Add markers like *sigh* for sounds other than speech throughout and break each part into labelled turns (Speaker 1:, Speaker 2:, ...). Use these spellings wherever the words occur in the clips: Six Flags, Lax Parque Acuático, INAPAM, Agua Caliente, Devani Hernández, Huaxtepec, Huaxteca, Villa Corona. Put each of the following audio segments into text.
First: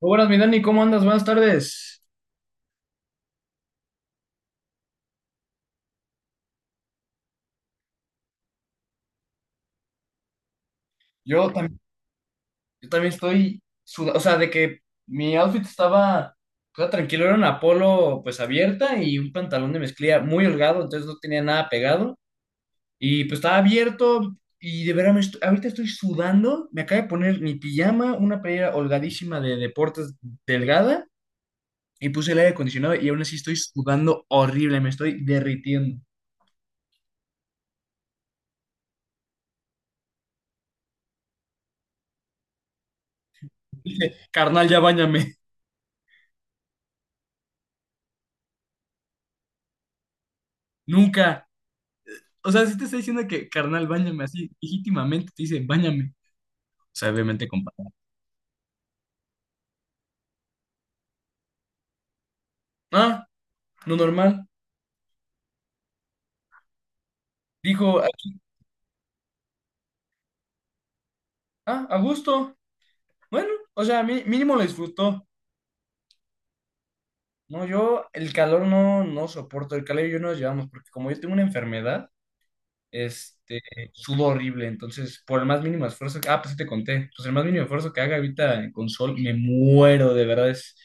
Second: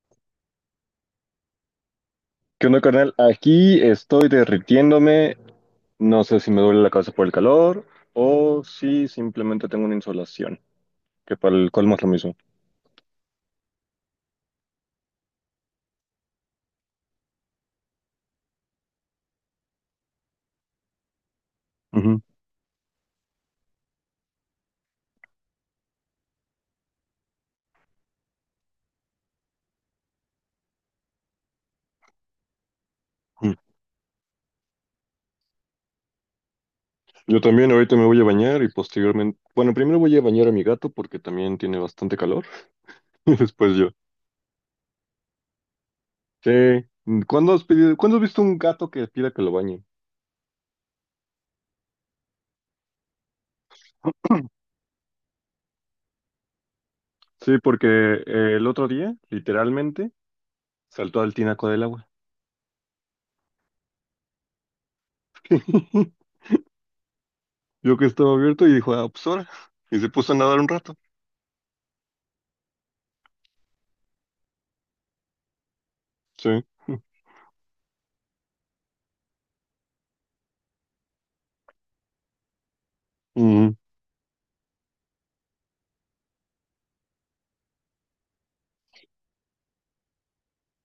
Speaker 1: Muy buenas, mi Dani, ¿cómo andas? Buenas tardes.
Speaker 2: ¿Qué onda, carnal? Aquí estoy derritiéndome. No sé si me duele la cabeza por el calor o si simplemente tengo una insolación, que
Speaker 1: Yo
Speaker 2: para el
Speaker 1: también,
Speaker 2: colmo es lo mismo.
Speaker 1: yo también estoy sudado, o sea, de que mi outfit estaba tranquilo, era una polo pues abierta y un pantalón de mezclilla muy holgado, entonces no tenía nada pegado
Speaker 2: Ujú.
Speaker 1: y pues estaba abierto y de veras ahorita estoy sudando, me acabo de poner mi pijama, una playera holgadísima de deportes delgada y puse el aire acondicionado y aún así
Speaker 2: Mm.
Speaker 1: estoy sudando horrible, me estoy derritiendo.
Speaker 2: Yo también ahorita me voy a bañar y posteriormente, bueno, primero voy a bañar a mi gato porque también tiene bastante calor *laughs* y después yo.
Speaker 1: Carnal, ya báñame.
Speaker 2: Sí. ¿Cuándo has pedido, cuándo has visto un gato que pida que lo bañe?
Speaker 1: *laughs* Nunca. O sea, si te está diciendo que, carnal, báñame así, legítimamente te dice, báñame. O sea, obviamente,
Speaker 2: Sí, porque
Speaker 1: compadre.
Speaker 2: el otro día, literalmente, saltó al tinaco del agua.
Speaker 1: Ah, lo normal.
Speaker 2: *laughs* Yo
Speaker 1: Dijo,
Speaker 2: que
Speaker 1: ah,
Speaker 2: estaba abierto y dijo, ah, pues ahora. Y se puso a nadar un rato.
Speaker 1: ah, a gusto. Bueno, o sea, mínimo lo disfrutó.
Speaker 2: Sí.
Speaker 1: No, yo el calor no soporto. El calor y yo no nos llevamos porque como yo tengo una enfermedad, este,
Speaker 2: Mm,
Speaker 1: subo horrible. Entonces, por el más mínimo esfuerzo que, ah, pues sí te conté, pues el más mínimo esfuerzo que haga ahorita en console, me muero, de verdad, es,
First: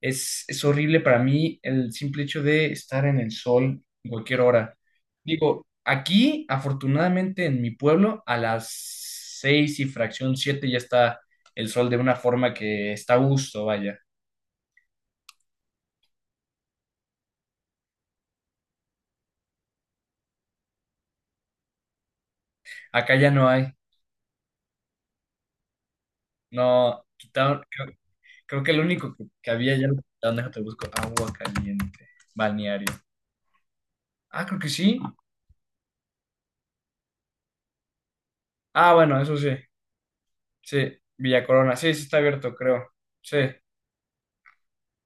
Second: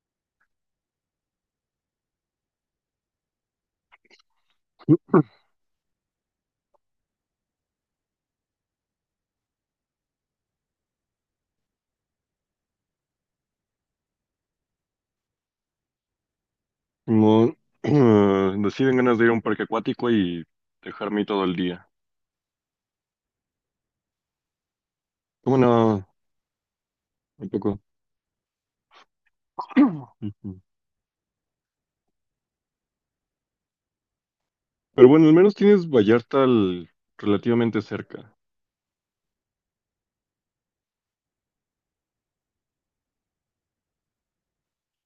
Speaker 1: es, es horrible para mí el simple hecho de estar en el sol en cualquier hora. Digo, aquí, afortunadamente, en mi pueblo, a las seis y fracción siete ya está el sol de una forma que está a gusto, vaya.
Speaker 2: no, *clears throat* deciden ganas de ir a un parque acuático y dejarme ahí todo el día.
Speaker 1: Acá ya no hay.
Speaker 2: Bueno,
Speaker 1: No, quitaron.
Speaker 2: tampoco.
Speaker 1: Creo que el único que había ya lo
Speaker 2: *clears throat*
Speaker 1: quitaron, déjate
Speaker 2: Ujú.
Speaker 1: busco. Agua caliente. Balneario. Ah, creo que sí.
Speaker 2: Pero bueno, al menos tienes Vallarta al- relativamente cerca.
Speaker 1: Ah, bueno, eso sí. Sí. Villa Corona. Sí, sí está abierto, creo. Sí.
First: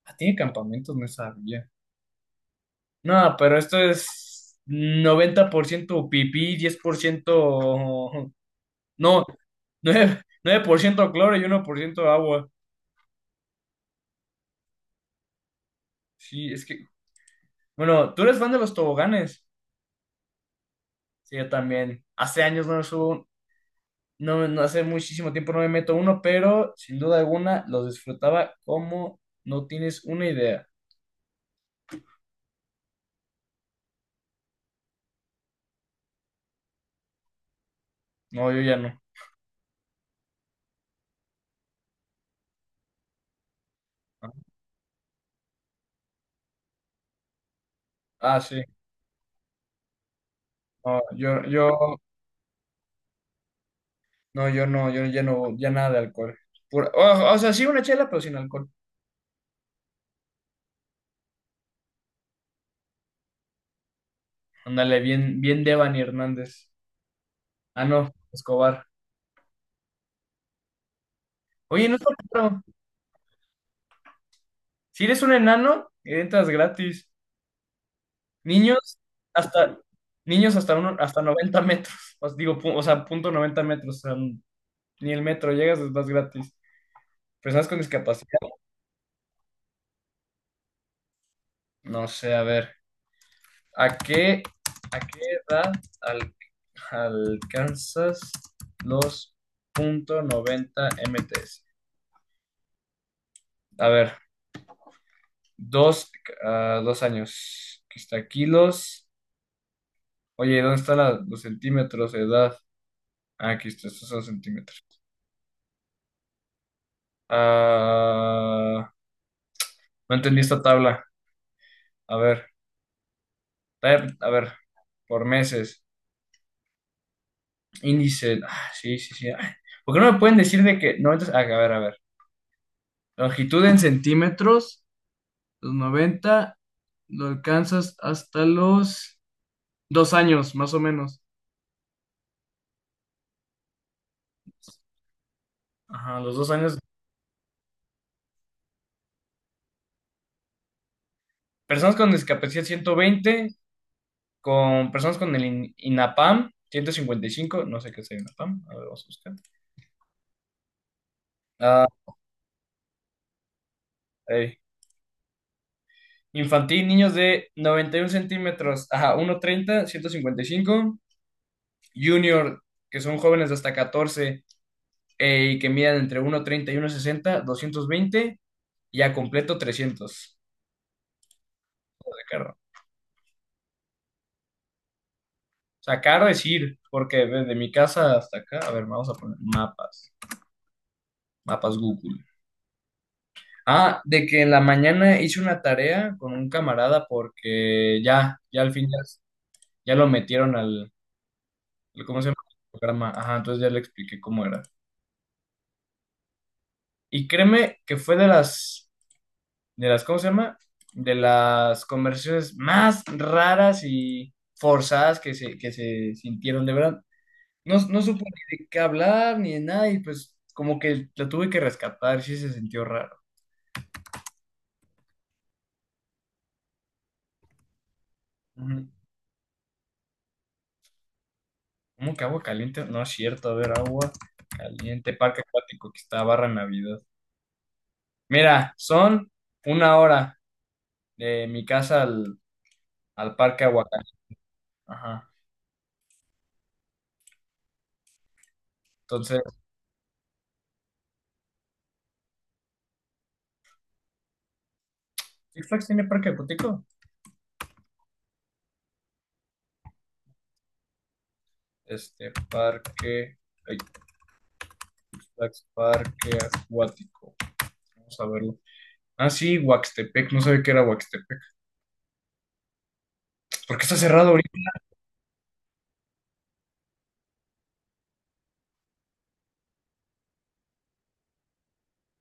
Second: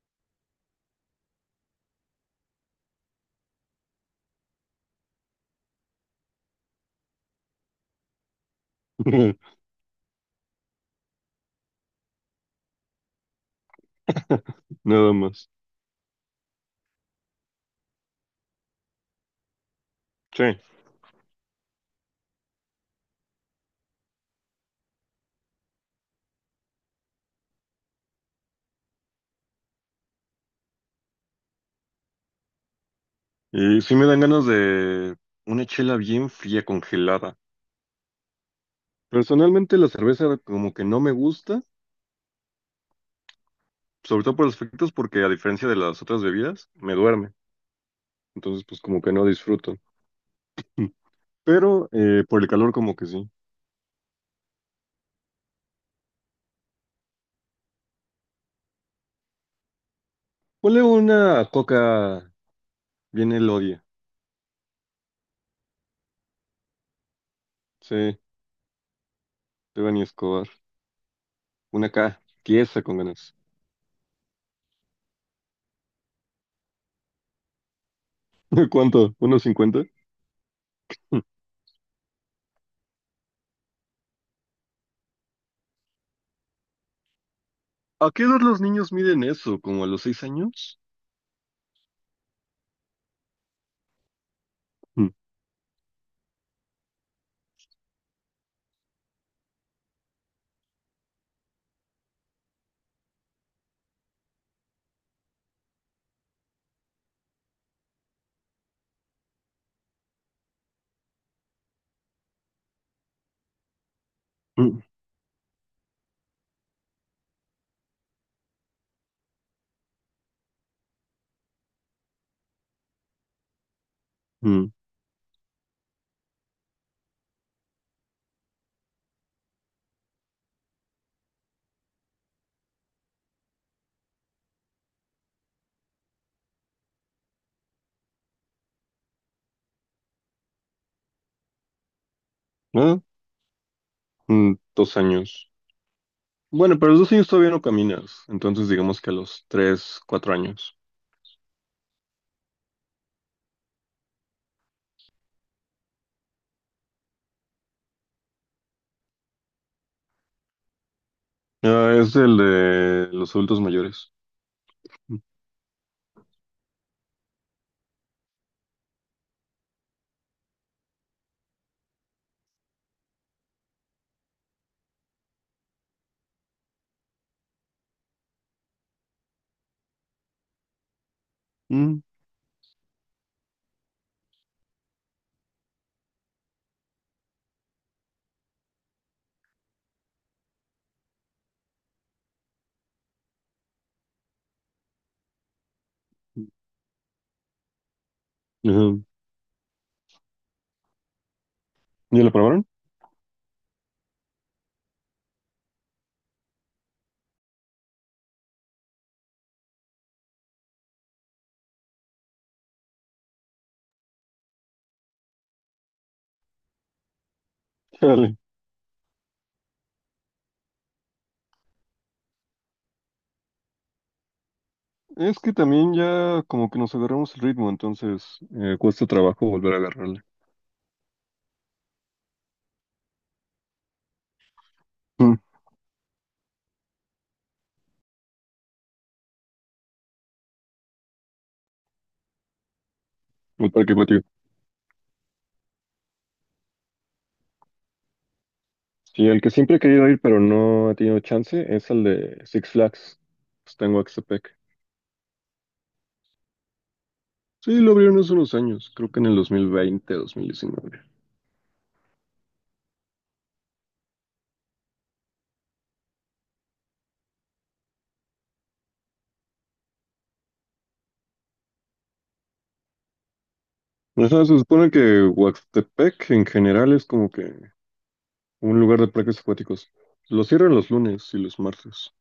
Speaker 1: Ah, tiene campamentos, no sabía. No, pero esto es 90% pipí, 10%. No,
Speaker 2: *laughs*
Speaker 1: nueve por ciento cloro y 1% agua.
Speaker 2: Nada más.
Speaker 1: Sí, es que. Bueno, tú eres fan de los toboganes.
Speaker 2: Sí.
Speaker 1: Sí, yo también. Hace años no subo. No, no hace muchísimo tiempo no me meto uno, pero sin duda alguna los disfrutaba como no tienes una idea.
Speaker 2: Y sí me dan ganas de una chela bien fría, congelada.
Speaker 1: No, yo ya no.
Speaker 2: Personalmente la cerveza como que no me gusta, sobre todo por los efectos, porque a diferencia de las otras bebidas, me duerme.
Speaker 1: Ah, sí.
Speaker 2: Entonces pues como que no disfruto.
Speaker 1: No, yo, yo,
Speaker 2: Pero por el calor como que sí.
Speaker 1: no, yo no, yo ya no, ya nada de alcohol. O sea, sí una chela, pero sin alcohol.
Speaker 2: Ponle una coca bien Elodia.
Speaker 1: Ándale, bien, bien Devani Hernández. Ah, no,
Speaker 2: Sí,
Speaker 1: Escobar.
Speaker 2: Devani Escobar.
Speaker 1: Oye,
Speaker 2: Una
Speaker 1: no está
Speaker 2: K,
Speaker 1: claro.
Speaker 2: tiesa con ganas.
Speaker 1: Si eres un enano, entras gratis.
Speaker 2: *laughs*
Speaker 1: Niños
Speaker 2: ¿Cuánto? ¿Unos
Speaker 1: hasta,
Speaker 2: 50?
Speaker 1: hasta uno, hasta 90 metros. Os digo, o sea, 0.90 metros. O sea, ni el metro llegas, vas gratis. Personas con
Speaker 2: ¿A qué
Speaker 1: discapacidad.
Speaker 2: edad los niños miden eso? ¿Como a los 6 años?
Speaker 1: No sé, a ver. ¿A qué, a
Speaker 2: Mm,
Speaker 1: qué edad al- alcanzas los .90 m? A ver, dos, dos años. Aquí está kilos. Oye, ¿dónde están los centímetros de edad? Ah, aquí está, estos son
Speaker 2: mm,
Speaker 1: centímetros. Ah, no entendí esta tabla. A ver, a ver,
Speaker 2: mm.
Speaker 1: por meses. Índice. Ah, sí, sí, sí. Ay, ¿por qué no me pueden decir de que... No, entonces, ah, a ver, a ver. Longitud en centímetros, los 90 lo alcanzas hasta los 2 años, más o menos.
Speaker 2: ¿Ah? Mm, 2 años.
Speaker 1: Ajá, los dos años.
Speaker 2: Bueno, pero a los 2 años todavía no caminas. Entonces digamos que a los tres, cuatro años.
Speaker 1: Personas con discapacidad, 120; con personas con el INAPAM, 155. No sé qué es el INAPAM, a ver, vamos a buscar. Ah,
Speaker 2: Ah, es el de los adultos mayores.
Speaker 1: eh
Speaker 2: Mm,
Speaker 1: Infantil, niños de 91 centímetros, ajá, 1.30, 155. Junior, que son jóvenes de hasta 14 y que midan entre 1.30 y 1.60, 220, y a completo 300
Speaker 2: mm,
Speaker 1: de carro. O sea, caro es ir, porque desde mi casa hasta acá, a ver, vamos a poner mapas, Google. Ah, de que en la mañana hice una tarea con un camarada porque al fin
Speaker 2: ajá.
Speaker 1: ya lo metieron ¿cómo
Speaker 2: ¿Ya
Speaker 1: se
Speaker 2: lo
Speaker 1: llama?
Speaker 2: probaron?
Speaker 1: Programa. Ajá, entonces ya le expliqué cómo era. Y créeme que fue ¿cómo se llama? De las conversaciones más raras y forzadas que se sintieron, de verdad. No,
Speaker 2: *laughs*
Speaker 1: no supo
Speaker 2: Dale.
Speaker 1: ni de qué hablar ni de nada y pues como que la tuve que rescatar, sí se sintió raro.
Speaker 2: Es que también ya como que nos agarramos el ritmo, entonces
Speaker 1: Ujú.
Speaker 2: cuesta trabajo volver a agarrarlo.
Speaker 1: ¿Cómo que agua caliente? No es cierto, a ver, agua caliente,
Speaker 2: Mm,
Speaker 1: parque acuático que está barra Navidad. Mira, son una hora de mi casa al parque
Speaker 2: el parque
Speaker 1: Aguacaliente.
Speaker 2: acuático.
Speaker 1: Ajá.
Speaker 2: Sí,
Speaker 1: Entonces,
Speaker 2: el que siempre he querido ir, pero no he tenido chance, es el de Six Flags. Pues tengo Axtepec.
Speaker 1: ¿Six Flags tiene parque acuático?
Speaker 2: Sí, lo abrieron hace unos años, creo que en el dos mil veinte, 2019.
Speaker 1: Este parque. Ay, Lax Parque Acuático. Vamos a verlo. Ah, sí, Huaxtepec. No sabía que era Huaxtepec. ¿Por qué está cerrado
Speaker 2: Ajá, se
Speaker 1: ahorita?
Speaker 2: supone que Huastepec en general es como que un lugar de parques acuáticos. Lo cierran los lunes y los martes.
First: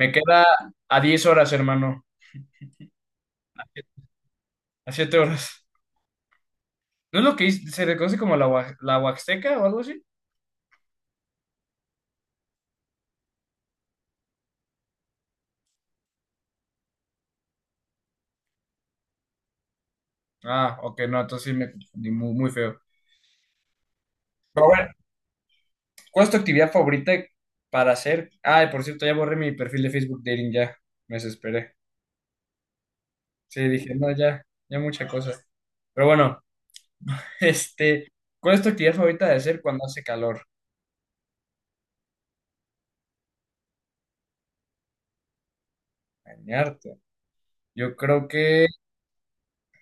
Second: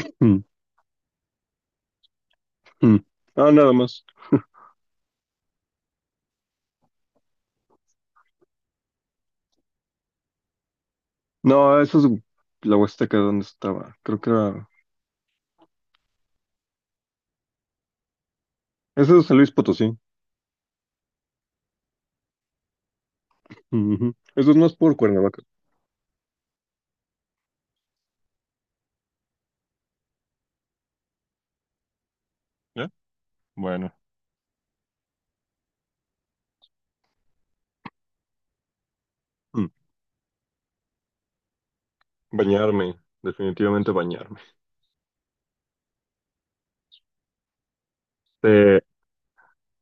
Speaker 1: Me queda
Speaker 2: Mm,
Speaker 1: a 10 horas, hermano.
Speaker 2: mm. Ah, nada más.
Speaker 1: A 7 horas. ¿No es lo que se le conoce como la Huaxteca o algo así?
Speaker 2: No, esa es la Huasteca donde estaba. Creo que era... Ese es San Luis Potosí.
Speaker 1: Ah, ok, no, entonces sí me confundí muy, muy feo.
Speaker 2: Ujú. Eso es
Speaker 1: Pero
Speaker 2: más
Speaker 1: a ver,
Speaker 2: por Cuernavaca.
Speaker 1: ¿cuál es tu actividad favorita para hacer? Ah, por cierto, ya borré mi perfil de Facebook Dating, ya. Me desesperé.
Speaker 2: ¿Eh?
Speaker 1: Sí,
Speaker 2: Bueno.
Speaker 1: dije, no, ya mucha cosa. Pero bueno, *laughs* este, ¿cuál es tu actividad favorita de hacer cuando hace calor?
Speaker 2: Bañarme, definitivamente bañarme.
Speaker 1: Bañarte. Yo creo que
Speaker 2: Eh,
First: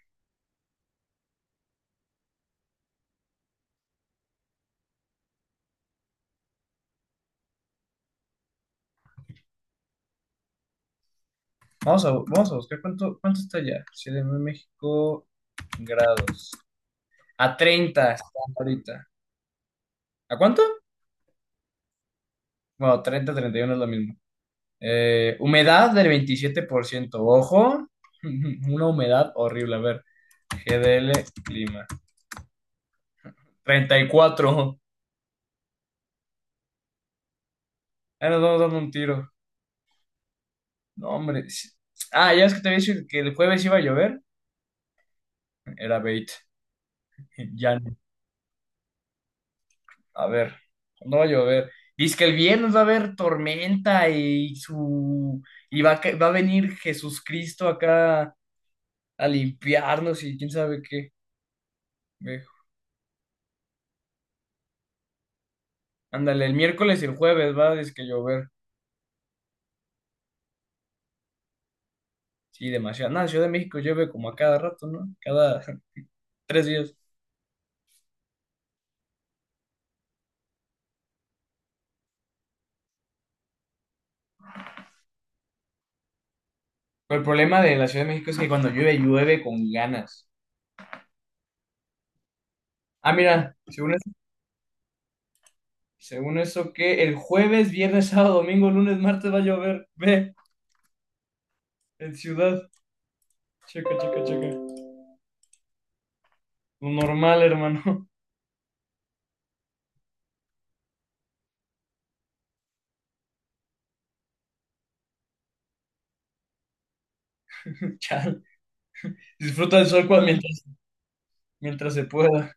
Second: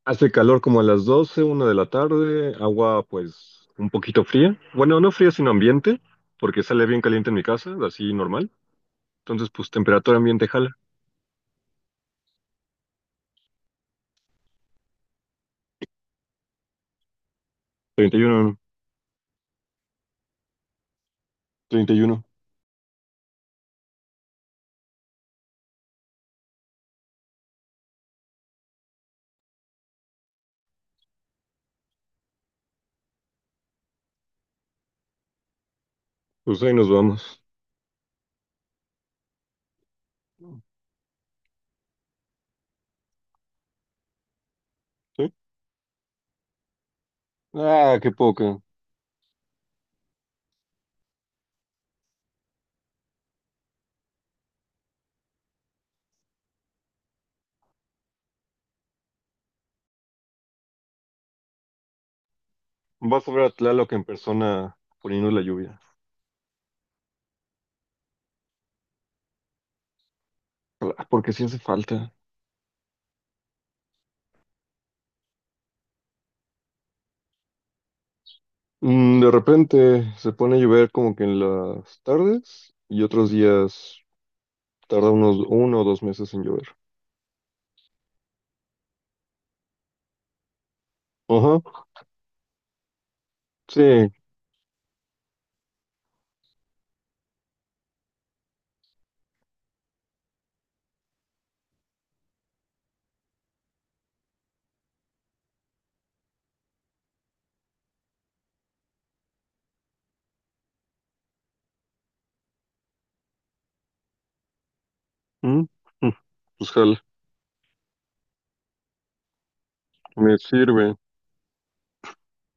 Speaker 2: hace calor como a las 12, una de la tarde, agua pues un poquito fría. Bueno, no fría, sino ambiente, porque sale bien caliente en mi casa, así normal. Entonces, pues temperatura ambiente jala.
Speaker 1: vamos a buscar cuánto está ya. Ciudad de México, grados. A 30 está
Speaker 2: 31,
Speaker 1: ahorita. ¿A cuánto?
Speaker 2: 31.
Speaker 1: Bueno, treinta, 31 es lo mismo. Humedad del 27%. Ojo, *laughs* una humedad horrible. A ver, GDL, clima. 34.
Speaker 2: Pues ahí nos vamos.
Speaker 1: Ahí nos vamos dando un tiro. No, hombre. Sí. Ah, ya es que te había dicho que el jueves iba a llover.
Speaker 2: ¿Sí?
Speaker 1: Era bait. *laughs* Ya no.
Speaker 2: Ah, qué poco.
Speaker 1: A ver, no va a llover. Dice que el viernes va a haber tormenta y su y va a, ca- va a venir Jesucristo acá a limpiarnos y quién sabe qué. Ve,
Speaker 2: Vas a ver a Tlaloc en persona poniendo la lluvia.
Speaker 1: ándale, el miércoles y el jueves va a que llover.
Speaker 2: Ah, porque sí hace falta.
Speaker 1: Sí, demasiado. Nada, Ciudad de México llueve como a cada rato, ¿no? Cada *laughs* 3 días.
Speaker 2: Mm, de repente se pone a llover como que en las tardes y otros días tarda unos uno o dos meses en llover.
Speaker 1: Pero el problema de la Ciudad de México es que cuando llueve, llueve con ganas.
Speaker 2: Ajá,
Speaker 1: Ah, mira, según eso,
Speaker 2: sí.
Speaker 1: que el jueves, viernes, sábado, domingo, lunes, martes va a llover. Ve, en ciudad. Checa, checa, checa. Normal, hermano.
Speaker 2: ¿Mm? Mm. Pues jala,
Speaker 1: *laughs* Chal. Disfruta del sol cuando,
Speaker 2: me
Speaker 1: mientras,
Speaker 2: sirve.
Speaker 1: mientras se pueda.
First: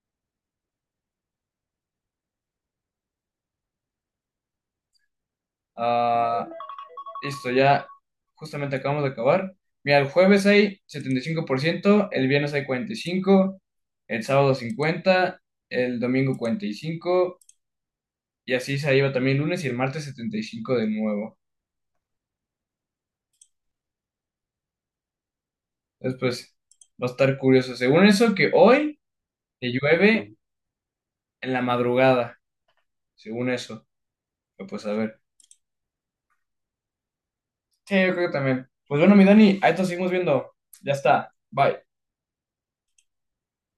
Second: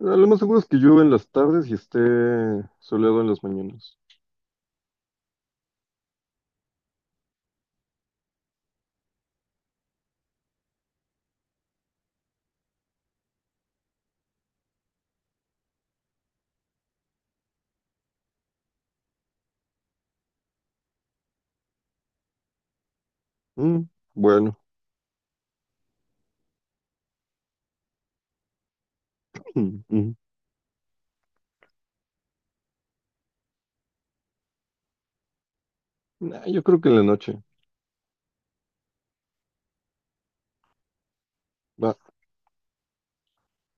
Speaker 2: Ah, lo más seguro es que llueva en las tardes y esté soleado en las mañanas.
Speaker 1: Ah, listo, ya justamente acabamos de acabar. Mira, el jueves hay 75%, el viernes hay 45%, el sábado 50%, el domingo 45%, y así se iba también el lunes y el martes 75% de nuevo.
Speaker 2: Mm, bueno,
Speaker 1: Después va a estar curioso. Según eso, que hoy te
Speaker 2: mm, mm.
Speaker 1: llueve en la madrugada, según eso. Pero, pues a ver.
Speaker 2: Nah, yo creo que en la noche.
Speaker 1: Sí, yo creo que también. Pues bueno, mi Dani, ahí te seguimos viendo. Ya está. Bye.
Speaker 2: Va.